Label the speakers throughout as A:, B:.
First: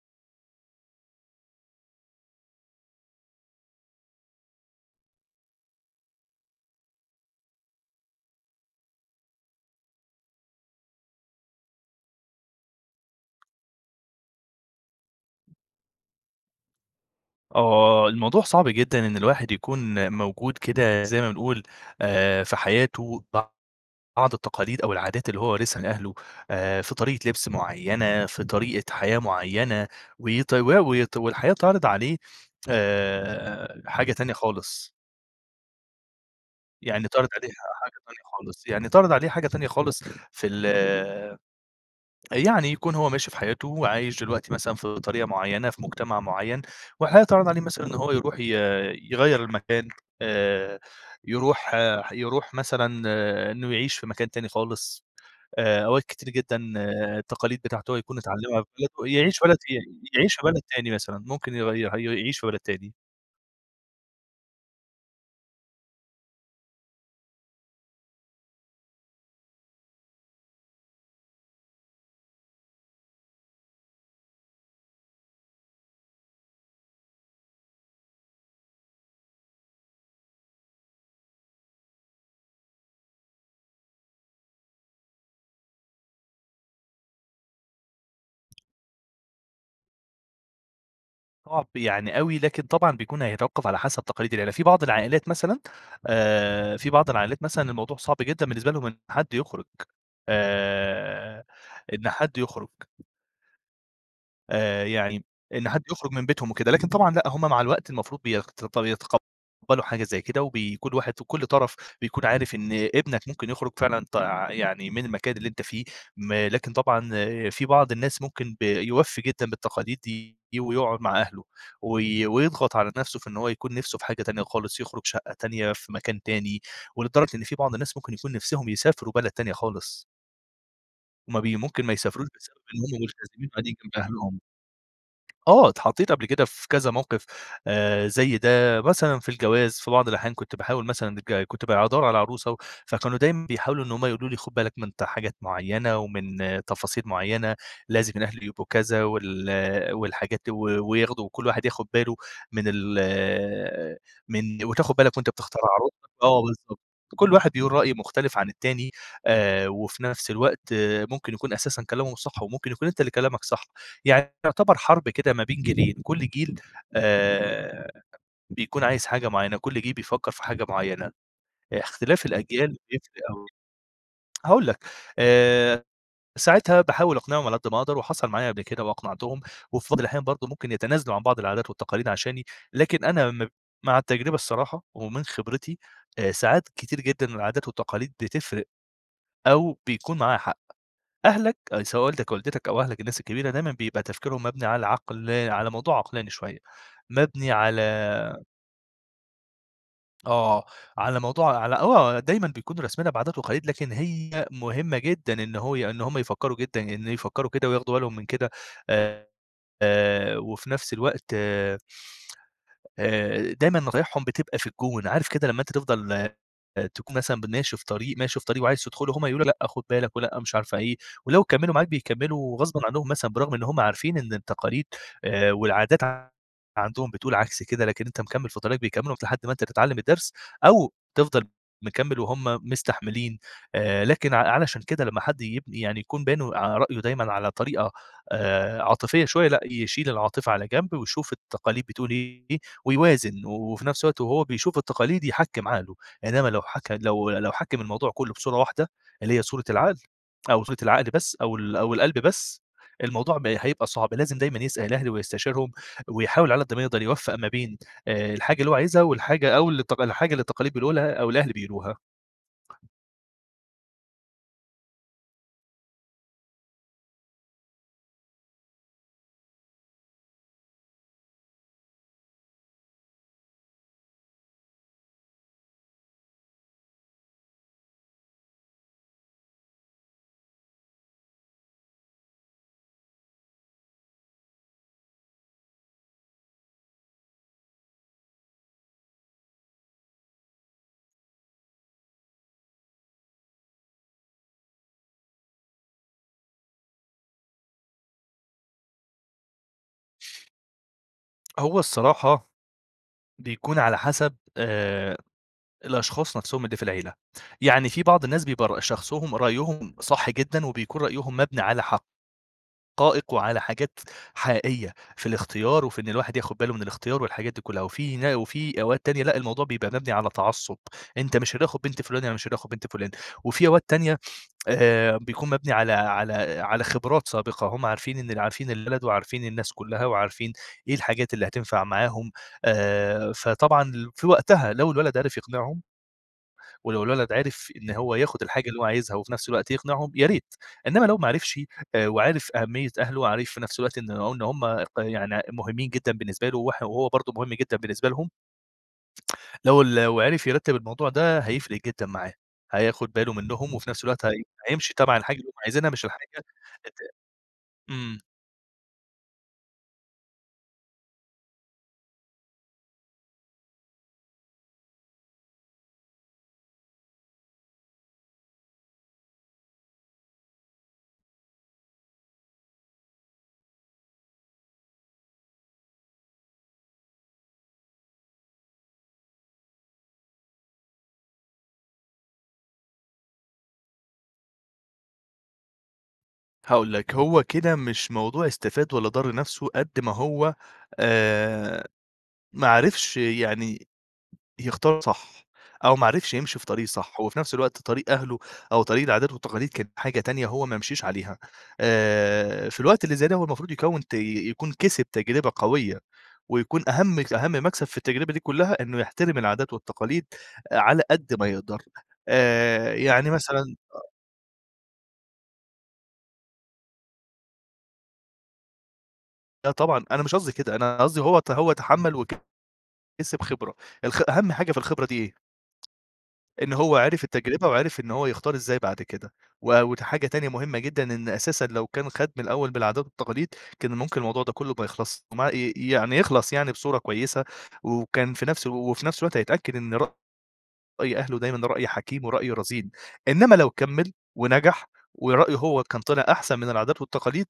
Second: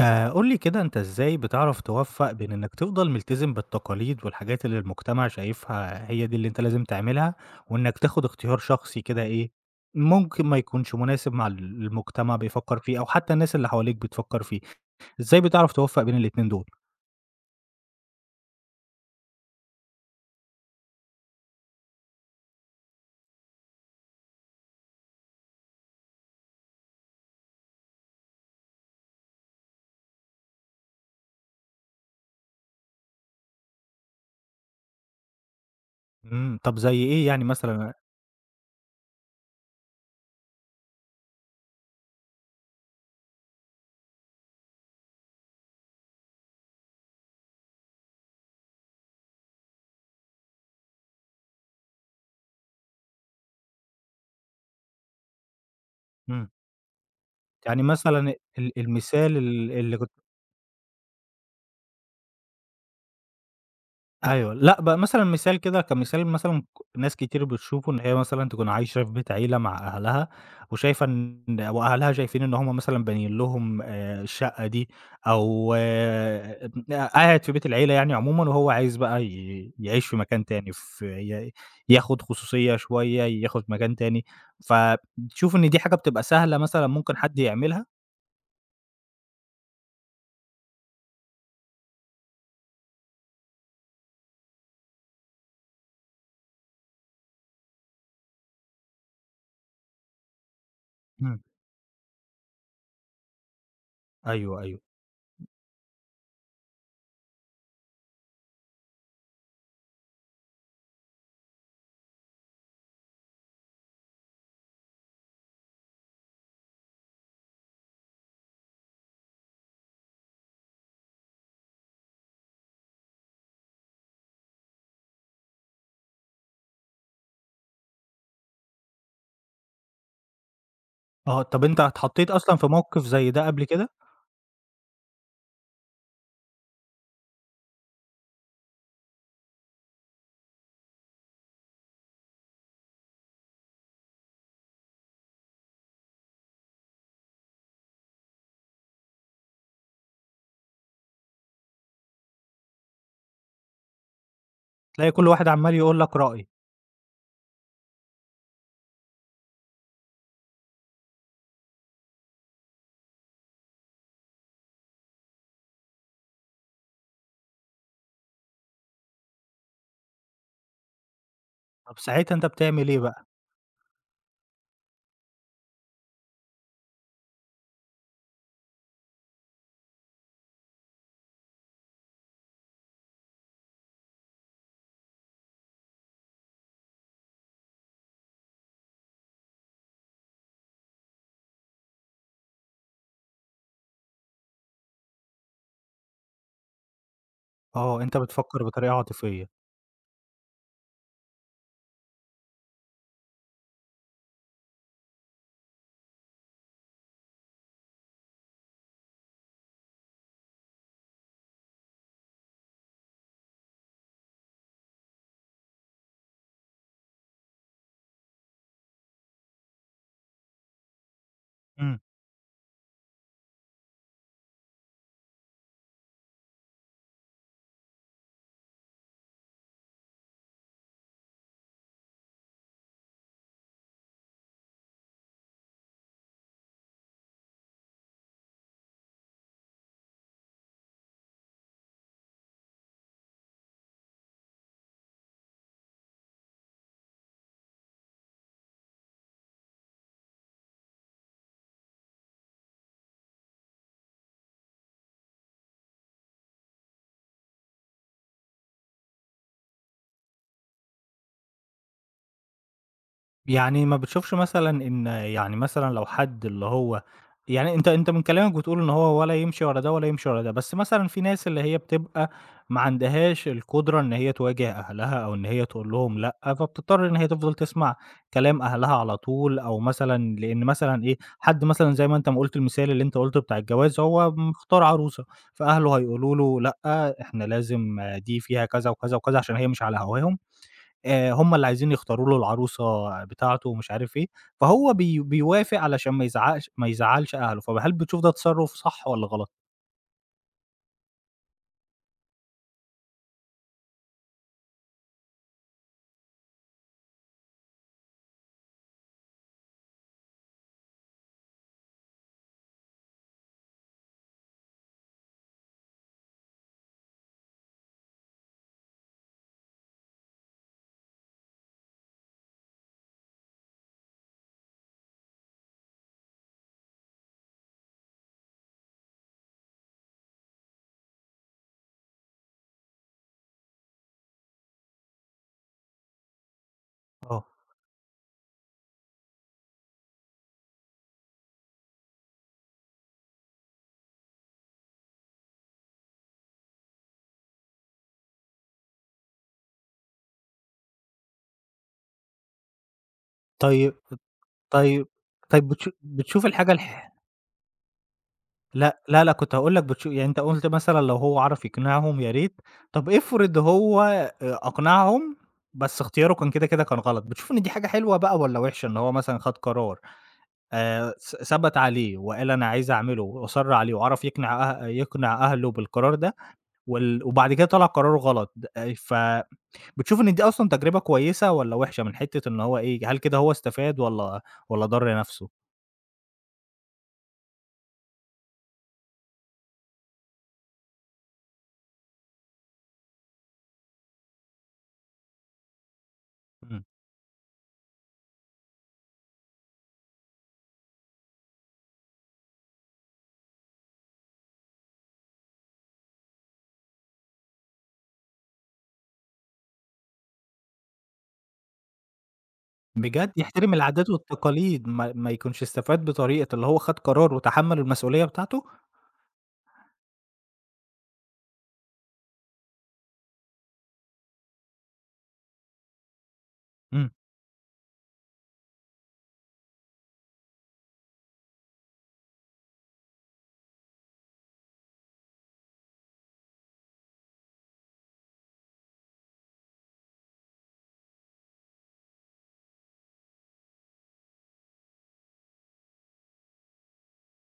A: قُل لي كده أنت إزاي بتعرف توفّق بين إنك تفضل ملتزم بالتقاليد والحاجات اللي المجتمع شايفها هي دي اللي أنت لازم تعملها، وإنك تاخد اختيار شخصي كده إيه، ممكن ما يكونش مناسب مع المجتمع بيفكّر فيه أو حتى الناس اللي حواليك بتفكّر فيه، إزاي بتعرف توفّق بين الاتنين دول؟
B: آه، الموضوع صعب جدًا إن الواحد يكون موجود كده زي ما بنقول في حياته بعض التقاليد أو العادات اللي هو وارثها من أهله، في طريقة لبس معيّنة، في طريقة حياة معيّنة، و والحياة تعرض عليه حاجة تانية خالص،
A: طَب زي
B: يعني
A: إيه
B: تعرض
A: يعني
B: عليه حاجة
A: مثلًا؟
B: تانية خالص، يعني تعرض عليه حاجة تانية خالص في ال يعني يكون هو ماشي في حياته وعايش دلوقتي مثلًا في طريقة معيّنة، في مجتمع معيّن، وحاجة تعرض عليه مثلًا إن هو يروح يغيّر المكان، آآ يروح آه، يروح مثلًا آه، إنه يعيش في مكان تاني خالص، أوقات كتير
A: إمم،
B: جدًا آه، التقاليد
A: يعني
B: بتاعته هو يكون
A: مثلًا
B: اتعلمها في
A: ال
B: بلده،
A: المثال ال اللي كنت
B: يعيش في بلد تاني مثلًا، ممكن يغيّر يعيش في بلد تاني.
A: أيوه، لأ بقى مثلًا مثال كده كمثال مثلًا ناس كتير بتشوفه إن هي مثلًا تكون عايشة في بيت عيلة مع أهلها، وشايفة وأهلها شايفين إن هُم مثلًا بانيين لهم الشقة دي، أو قاعد في بيت العيلة يعني عمومًا وهو عايز بقى يعيش في مكان تاني، في ياخد خصوصية شوية، ياخد مكان تاني، فتشوف إن دي حاجة بتبقى سهلة مثلًا ممكن حد يعملها؟
B: صعب يعني أوي، لكن طبعًا بيكون هيتوقف على حسب تقاليد العيلة، في بعض العائلات مثلًا في بعض العائلات مثلًا الموضوع صعب جدًا بالنسبة لهم إن حد يخرج.
A: إمم،
B: آآ إن حد يخرج،
A: أيوه، أيوه،
B: يعني إن حد يخرج من بيتهم وكده، لكن طبعًا لأ، هم مع الوقت المفروض بيتقبّلوا حاجة زي كده، وبيكون كل طرف بيكون عارف إن ابنك ممكن يخرج فعلًا يعني من المكان اللي أنت فيه، لكن طبعًا في بعض الناس ممكن يوفّي جدًا بالتقاليد دي ويقعد مع أهله، ويضغط على نَفْسه في إن هو يكون نِفْسه في حاجة تانية خالص، يخرج شقة تانية في مكان تاني، ولدرجة إن في بعض الناس ممكن يكون نِفْسهم يسافروا بلد تانية خالص. وما
A: آه،
B: بي
A: طب أنت
B: ممكن ما يسافروش
A: اتحطيت
B: بسبب
A: أصلًا في
B: إن هم
A: موقف زي ده
B: ملتزمين
A: قبل
B: قاعدين
A: كده؟
B: جنب أهلهم. آه، اتحطيت قبل كده في كذا موقف زي ده، مثلًا في الجواز في بعض الأحيان كنت باحاول مثلًا كنت بادوّر على عروسة، فكانوا دايمًا بيحاولوا إن هم يقولوا لي خُد بالك من حاجات معيّنة ومن آه، تفاصيل معيّنة، لازم الأهل يبقوا كذا آه، والحاجات وياخدوا وكل واحد ياخد باله من ال آه، من وتاخد
A: تلاقي
B: بالك
A: كل
B: وأنت
A: واحد
B: بتختار
A: عمّال يقول
B: عروستك
A: لك
B: آه
A: رأي.
B: بالضبط. كل واحد بيقول رأي مختلف عن التاني، وفي نفس الوقت آه ممكن يكون أساسًا كلامهم صح وممكن يكون أنت اللي كلامك صح. يعني يعتبر حرب كده ما بين جيلين، كل جيل آآ بيكون عايز حاجة معيّنة، كل جيل بيفكّر في حاجة معيّنة،
A: طب
B: اختلاف
A: ساعتها أنت
B: الأجيال
A: بتعمل إيه
B: بيفرق
A: بقى؟
B: أوي. هاقول لك، آآ ساعتها باحاول أقنعهم على قد ما أقدر وحصل معايا قبل كده وأقنعتهم، وفي بعض الأحيان برضه ممكن يتنازلوا عن بعض العادات والتقاليد عشاني، لكن أنا مع التجربة الصراحة ومن خبرتي، ساعات كتير جدًا العادات والتقاليد بتفرق أو بيكون معاها حق. أهلك سواء والدك أو والدتك أو أهلك الناس الكبيرة دايمًا بيبقى تفكيرهم مبني على عقل على موضوع عقلاني شوية، مبني على
A: آه، أنت بتفكّر بطريقة عاطفية،
B: آه، على موضوع على آه، دايمًا بيكونوا راسمينها بعادات وتقاليد، لكن هي مهمة جدًا إن هو إن هم يفكّروا جدًا إن يفكّروا كده وياخدوا بالهم من كده، آآ وفي نفس الوقت دايمًا نصايحهم بتبقى في الجون، عارف كده لمّا أنت تفضل تكون مثلًا ماشي في طريق، ماشي في طريق وعايز تدخله، هُم يقولوا لأ خُد بالك ولأ مش عارفة إيه، ولو كمّلوا معاك
A: إمم.
B: بيكمّلوا غصبًا عنهم مثلًا برغم إن هُم عارفين إن التقاليد والعادات عندهم بتقول عكس كده، لكن أنت مكمّل في طريقك بيكمّلوا لحد ما أنت تتعلم الدرس أو تفضل مكمّل وهُم مستحملين. لكن علشان كده لمّا حد يبني يعني يكون باين ع رأيه دايمًا على طريقة عاطفية شوية، لأ يشيل العاطفة على جنب ويشوف التقاليد بتقول إيه ويوازن، وفي نفس الوقت وهو بيشوف التقاليد يحكّم عقله، إنما لو حكى لو لو حكّم الموضوع كلّه بصورة واحدة اللي هي صورة العقل أو صورة العقل بس أو القلب بس، الموضوع هيبقى صعب، لازم دايمًا يسأل أهله ويستشيرهم ويحاول على قد ما يقدر يوفّق ما بين الحاجة اللي هو عايزها والحاجة أو التق الحاجة اللي التقاليد بنقولها أو الأهل بيقولوها.
A: يعني ما بتشوفش مثلًا إن يعني مثلًا لو حد اللي هو يعني أنت من كلامك بتقول إن هو ولا يمشي ورا ده ولا يمشي ورا ده، بس مثلًا في ناس اللي هي بتبقى ما عندهاش القدرة إن هي تواجه أهلها أو إن هي تقول لهم لأ، فبتضطر إن هي تفضل تسمع كلام أهلها على طول، أو مثلًا لإن مثلًا إيه، حد مثلًا زي ما أنت ما قُلت المثال اللي أنت قُلته بتاع الجواز، هو مختار عروسة، فأهله هيقولوا له لأ، إحنا لازم آه، دي فيها كذا وكذا وكذا عشان هي مش على هواهم. هم اللي عايزين يختاروا له العروسة بتاعته ومش عارف إيه، فهو بيوافق علشان ما يزعقش ما يزعّلش أهله، فهل بتشوف ده تصرُّف صح والّا غلط؟
B: هو الصراحة بيكون على حسب الأشخاص نفسهم اللي في العيلة، يعني في بعض الناس بيبقى شخصهم رأيهم صح جدًا وبيكون رأيهم مبني على حق. دقائق وعلى حاجات حقيقية في الاختيار، وفي إن الواحد ياخد باله من الاختيار والحاجات دي كلّها، وفي أوقات تانية لأ، الموضوع بيبقى مبني على تعصُّب، أنت مش هتاخد بنت فلان، أنا مش هتاخد بنت فلان، وفي أوقات تانية بيكون مبني على على خبرات سابقة، هم عارفين إن عارفين البلد وعارفين الناس كلّها وعارفين إيه الحاجات اللي هتنفع معاهم، فطبعًا في وقتها لو الولد عرف يقنعهم ولو الولد
A: آه،
B: عرف إن هو ياخد الحاجة اللي هو عايزها وفي نفس الوقت يقنعهم يا ريت، إنّما لو ما عرفش وعارف أهمية أهله وعارف في نفس الوقت إن هم يعني مهمين جدًا بالنسبة له وهو برضه مهم جدًا بالنسبة لهم، لو عرف يرتّب الموضوع ده هيفرق جدًا معاه، هياخد باله منّهم وفي
A: طيب
B: نفس الوقت هيمشي
A: طيب
B: تبع الحاجة اللي هم
A: طيب
B: عايزينها مش الحاجة
A: بتشوف الحاجة
B: الت إمم.
A: لأ، لا، لأ، كنت هاقول لك يعني أنت قُلت مثلًا لو هو عرف يقنعهم يا ريت، طَب افرض هو أقنعهم بس اختياره كان كده، كده كان غلط، بتشوف إن دي حاجة حلوة بقى والّا وِحشة؟ إن هو مثلًا خَد قرار ث ثَبَت عليه وقال أنا عايز أعمله وأصَرّ عليه وعرف يقنع يقنع أهله بالقرار ده؟ وبعد كده طلع قراره غلط د فبتشوف إن دي أصلًا تجربة كويسة والّا وحشة من حتة إن هو إيه، هل كده هو استفاد والّا ضَر نَفْسه؟
B: هاقول لك، هو كده مش موضوع استفاد والّا ضَر نفسه قد ما هو آآ ما عرفش يعني يختار صح، أو ما عرفش يمشي في
A: إمم،
B: طريق صح، وفي نفس الوقت طريق أهله أو طريق العادات والتقاليد كانت حاجة تانية هو ما مشيش عليها. في الوقت اللي زي ده هو المفروض يكوّن ت يكون كسب تجربة قوية، ويكون أهم مكسب في التجربة دي كلّها إنه يحترم العادات والتقاليد على قد ما يقدر. يعني
A: بجد يحترم
B: مثلًا
A: العادات والتقاليد ما يكونش استفاد بطريقة اللي هو خَد قرار وتحمّل المسؤولية بتاعته؟
B: آه طبعًا، أنا مش قصدي كده، أنا قصدي هو تحمّل وكسب خبرة، أهم حاجة في الخبرة دي إيه؟ إن هو
A: إمم،
B: عرف التجربة وعرف إن هو يختار إزاي بعد كده، وحاجة تانية مهمة جدًا إن أساسًا لو كان خَد من الأول بالعادات والتقاليد، كان ممكن الموضوع ده كله ما يخلص ومع ي يعني يخلص يعني بصورة كويسة، وكان في نفس وفي نفس الوقت هيتأكد إن رأي أهله دايمًا رأي حكيم ورأي رزين، إنما لو كمّل ونجح ورأيه هو كان طلع أحسن من العادات والتقاليد،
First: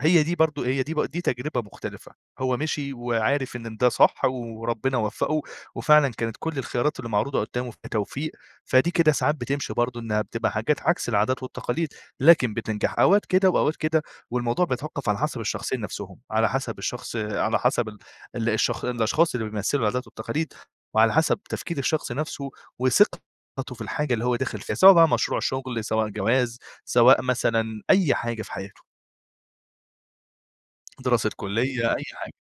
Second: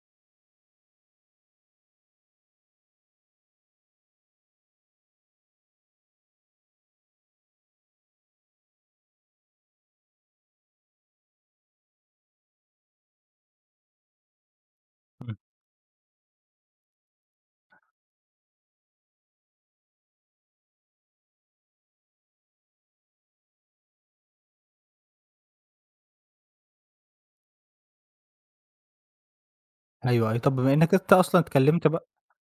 B: هي دي تجربة مختلفة، هو مشي وعارف إن ده صح وربنا وفّقه، وفعلًا كانت كل الخيارات اللي معروضة قدّامه فيها توفيق، فدي كده ساعات بتمشي برضه إنها بتبقى حاجات عكس العادات والتقاليد، لكن بتنجح أوقات كده وأوقات كده، والموضوع بيتوقّف على
A: إمم،
B: حسب الشخصين نفسهم، على حسب الشخص على حسب ال ال الشخ الأشخاص اللي بيمثّلوا العادات والتقاليد، وعلى حسب تفكير الشخص نفسه وثقته في الحاجة اللي هو داخل فيها، سواء بقى مشروع شغل، سواء جواز، سواء مثلًا أي حاجة في حياته،
A: أيوه، أيوه، طَب بما إنّك أنت
B: دراسة
A: أصلًا اتكلّمت
B: كلية، أي
A: بقى
B: حاجة.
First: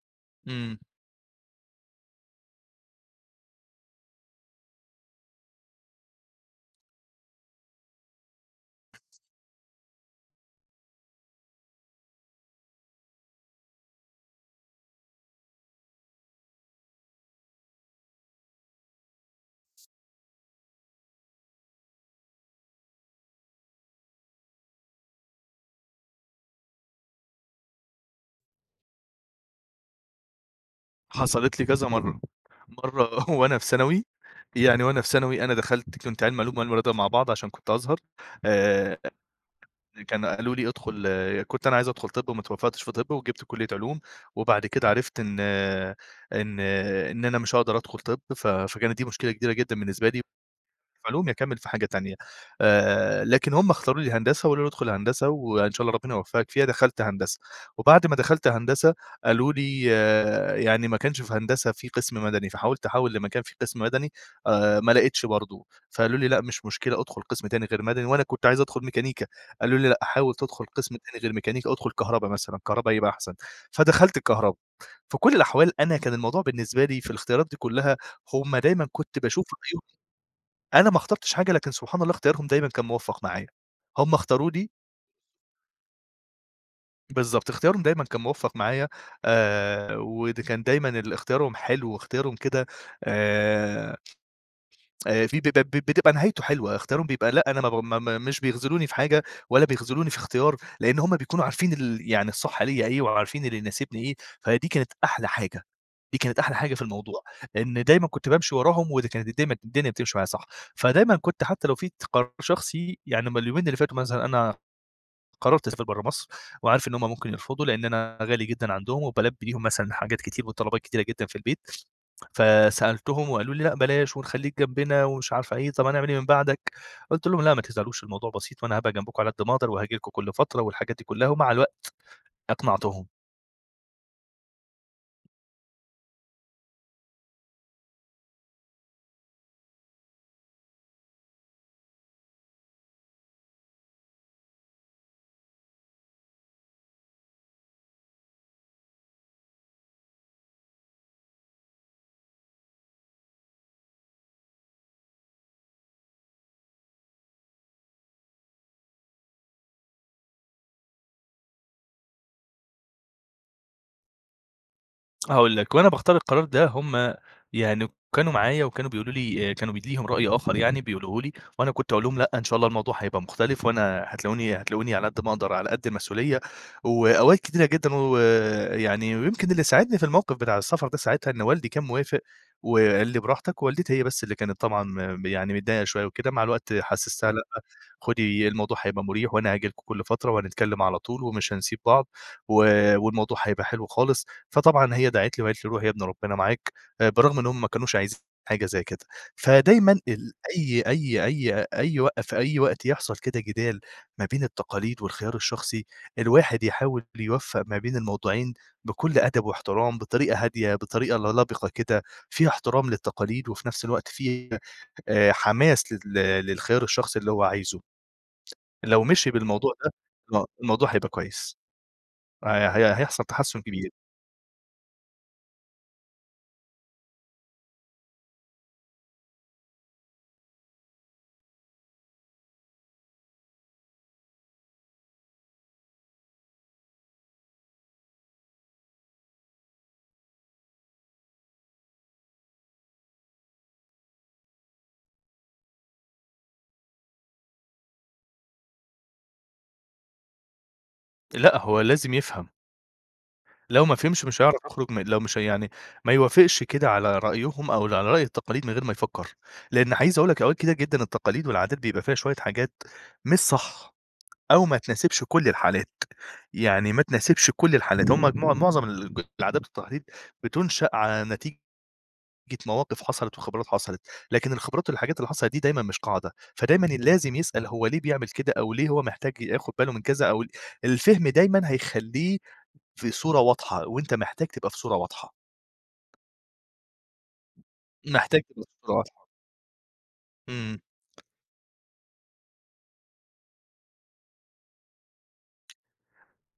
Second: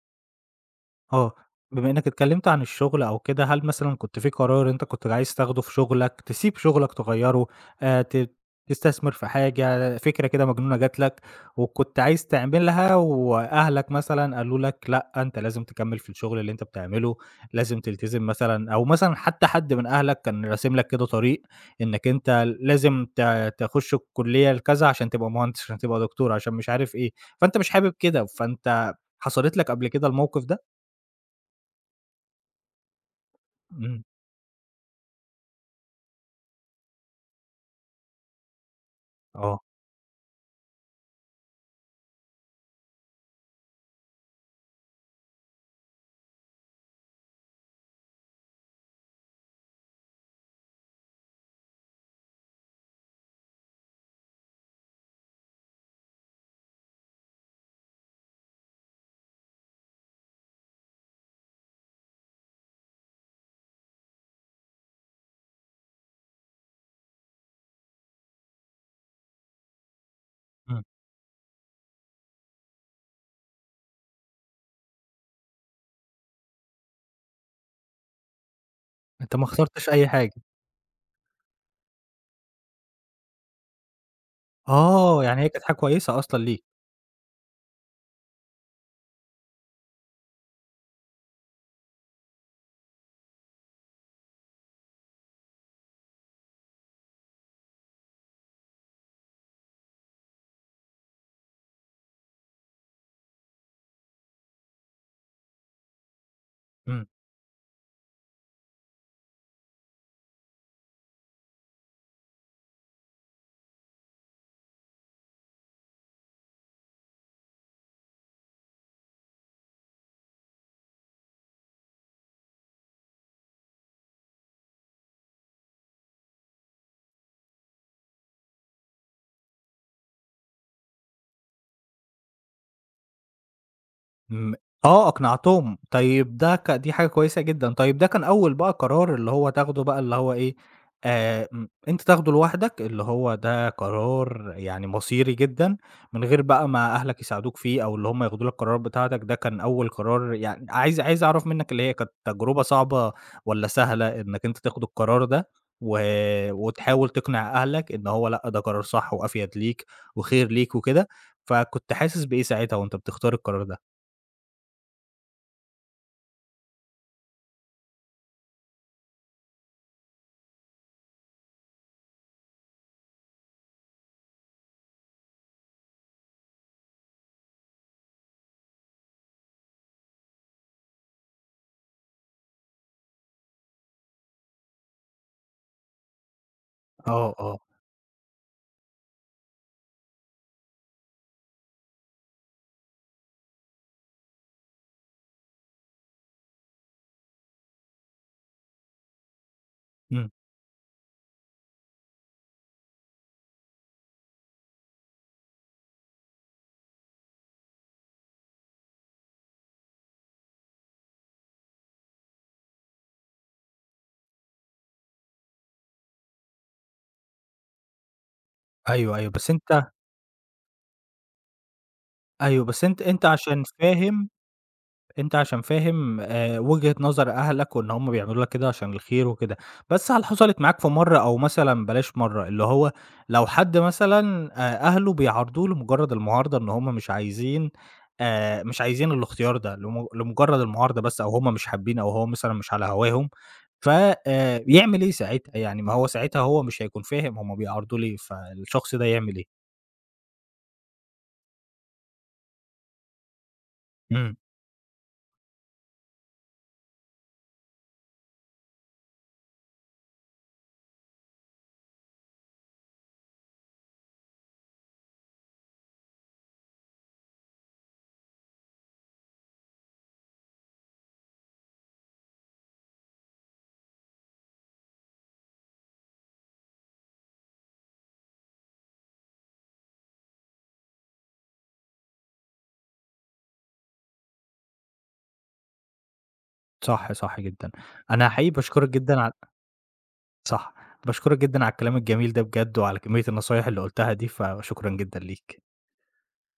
B: إمم.
A: آه، بما إنك اتكلمت عن الشغل أو كده، هل مثلًا كنت في قرار أنت كنت عايز تاخده في شغلك، تسيب شغلك تغيّره، ت تستثمر في حاجة، فكرة كده مجنونة جات لك وكنت عايز تعملها وأهلك مثلًا قالوا لك لأ، أنت لازم تكمّل في الشغل اللي أنت بتعمله، لازم تلتزم مثلًا أو مثلًا حتى حد من أهلك كان راسم لك كده طريق إنك أنت لازم تخش الكلية الكذا عشان تبقى مهندس، عشان تبقى دكتور، عشان مش عارف إيه، فأنت مش حابب كده، فأنت حصلت لك قبل كده الموقف ده؟
B: حصلت لي كذا مرّة، مرّة وأنا في
A: إمم،
B: ثانوي، يعني وأنا في ثانوي أنا دخلت كنت علمي علوم وعلمي رياضة مع بعض عشان كنت أزهر، آآ
A: آه،
B: كان قالوا لي ادخل آه، كنت أنا عايز أدخل طِب وما اتوفقتش في طِب وجِبت كلية علوم، وبعد كده عرفت إن إن أنا مش هاقدر أدخل طِب، فكانت دي مشكلة كبيرة جدًا بالنسبة لي. في علوم، يا أكمّل في حاجة تانية، لكن هُم اختاروا لي هندسة وقالوا لي ادخل هندسة وإن شاء الله ربنا يوفّقك فيها، دخلت هندسة، وبعد ما دخلت هندسة قالوا لي آه يعني ما كانش في هندسة في قسم مدني، فحاولت أحوّل لمكان فيه قسم مدني، ما لقيتش برضه، فقالوا لي: "لأ مش مشكلة ادخل قسم تاني غير مدني." وأنا كنت عايز ادخل ميكانيكا، قالوا لي: "لأ حاول تدخل
A: إمم،
B: قسم تاني غير ميكانيكا، ادخل كهربا مثلًا، كهربا هيبقى أحسن." فدخلت الكهربا، في كل الأحوال أنا كان الموضوع بالنسبة لي في الاختيارات دي كلّها هُم دايمًا كنت
A: أنت
B: باشوف
A: ما خسرتش أي حاجة،
B: أنا ما اخترتش حاجة، لكن سبحان الله اختيارهم دايمًا كان موفّق معايا، هم اختاروا لي
A: آه، يعني هي كانت حاجة كويسة أصلًا ليك،
B: بالضبط، اختيارهم دايمًا كان موفّق معايا، وده كان دايمًا اختيارهم حلو واختيارهم كده آآ في بتبقى نهايته حلوة، اختيارهم بيبقى لأ أنا ما ب ما ما مش بيخذلوني في حاجة، ولا بيخذلوني في اختيار، لإن هُم بيكونوا عارفين يعني الصح ليّا إيه، وعارفين اللي يناسبني إيه، فدي كانت أحلى حاجة، دي كانت أحلى حاجة في
A: إمم.
B: الموضوع، إن دايمًا كنت بامشي وراهم، وده كانت دايمًا الدنيا بتمشي معايا صح، فدايمًا كنت حتى لو في قرار شخصي يعني اليومين اللي فاتوا مثلًا أنا قررت أسافر برّه مصر، وعارف إن هُم ممكن يرفضوا لإن أنا غالي جدًا عندهم، وبالبّي ليهم مثلًا حاجات كتير وطلبات كتيرة جدًا في البيت. فسألتهم وقالوا لي: "لأ بلاش ونخلّيك جنبنا." ومش عارفة إيه، "طَب هنعمل إيه من بعدك؟" قُلت لهم: "لأ ما تزعلوش الموضوع بسيط وأنا هابقى جنبكم على قد ما أقدر وهاجي لكم كل فترة." والحاجات دي كلّها، ومع الوقت أقنعتهم.
A: إمم، آه أقنعتهم، طيب ده ك دي حاجة كويسة جدًا، طيب ده كان أول بقى قرار اللي هو تاخده بقى اللي هو إيه، م أنت تاخده لوحدك، اللي هو ده قرار يعني مصيري جدًا، من غير بقى ما أهلك يساعدوك فيه أو اللي هُم ياخدوا لك القرارات بتاعتك، ده كان أول قرار يعني عايز أعرف منك اللي هي كانت تجربة صعبة والّا سهلة إنك أنت تاخد القرار ده، و وتحاول تقنع أهلك إن هو لأ، ده قرار صح وأفيد ليك وخير ليك وكده، فكنت حاسس بإيه ساعتها وأنت بتختار القرار ده؟
B: هاقول لك، وأنا باختار القرار ده هم يعني كانوا معايا وكانوا بيقولوا لي آه، كانوا ليهم رأي آخر يعني بيقولوه لي، وأنا كنت أقول لهم لأ، إن شاء الله الموضوع هيبقى مختلف وأنا هتلاقوني على قد ما أقدر، على قد المسؤولية، وأوقات كتيرة جدًا ويعني ويمكن اللي ساعدني في الموقف بتاع السفر ده ساعتها إن والدي كان موافق وقال لي براحتك، والدتي هي بس اللي كانت طبعًا يعني متضايقة شوية وكده، مع الوقت حسستها
A: آه،
B: لأ،
A: آه،
B: خدي الموضوع هيبقى مريح وأنا هاجي لكم كل فترة وهنتكلم على طول ومش هنسيب بعض، و والموضوع هيبقى حلو خالص. فطبعًا هي دعِت لي وقالت لي: "روح يا ابن ربنا معاك." بالرغم إن هم ما كانوش عايزين حاجة زي كده. فدايمًا
A: إمم،
B: ال أي أي أي أي وق في أي وقت يحصل كده جدال ما بين التقاليد والخيار الشخصي، الواحد يحاول يوفّق ما بين الموضوعين بكل أدب واحترام، بطريقة هادية، بطريقة لبِقة كده، فيها احترام للتقاليد وفي نفس الوقت فيها حماس للخيار الشخصي اللي هو عايزه. لو
A: أيوه،
B: مشي
A: أيوه، بس
B: بالموضوع ده،
A: أنت
B: آه، الموضوع هيبقى كويس.
A: أيوه،
B: هي
A: بس
B: هي
A: أنت
B: هيحصل
A: أنت
B: تحسُّن
A: عشان
B: كبير.
A: فاهم أنت عشان فاهم وجهة نظر أهلك وإن هُم بيعملوا لك كده عشان الخير وكده، بس هل حصلت معاك في مرّة أو مثلًا بلاش مرّة، اللي هو لو حد مثلًا أهله بيعارضوه لمجرد المعارضة إن هُم مش عايزين مش عايزين الاختيار ده لم لمجرد المعارضة بس أو هُم مش حابين أو هو مثلًا مش على هواهم، ف يعمل إيه ساعتها يعني؟ ما هو ساعتها هو مش هيكون فاهم هُم بيعارضوه ليه، فالشخص ده يعمل إيه؟
B: لأ، هو لازم يفهم. لو ما فهمش
A: إمم.
B: مش هيعرف يخرج من لو مش هي- يعني ما يوافقش كده على رأيهم أو على رأي التقاليد من غير ما يفكّر، لإن عايز أقول لك أوقات كتير جدًا التقاليد والعادات بيبقى فيها شوية حاجات مش صح أو ما تناسبش كل الحالات، يعني ما تناسبش كل الحالات، هم مجموع معظم العادات والتقاليد بتُنشأ على نتيجة مواقف حصلت وخبرات حصلت، لكن الخبرات والحاجات اللي حصلت دي دايمًا مش قاعدة، فدايمًا لازم يسأل هو ليه بيعمل كده أو ليه هو محتاج ياخد باله من كذا أو ال الفهم دايمًا هيخلّيه في صورة واضحة، وأنت محتاج تبقى في صورة واضحة،
A: صح، صح جدًا. أنا
B: محتاج
A: حقيقي
B: تبقى في
A: باشكرك
B: صورة
A: جدًا
B: واضحة.
A: صح،
B: إمم.
A: باشكرك جدًا على الكلام الجميل ده بجد وعلى كمية النصايح اللي قُلتها دي، فشكرًا جدًا ليك.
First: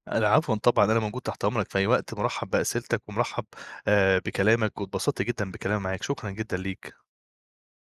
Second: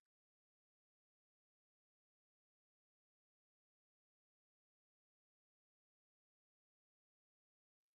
B: أنا عفوًا طبعًا، أنا موجود تحت أمرك في أي وقت، مُرحّب بأسئلتك ومُرحّب بكلامك، واتبسطت جدًا بكلامي معاك، شكرًا جدًا ليك.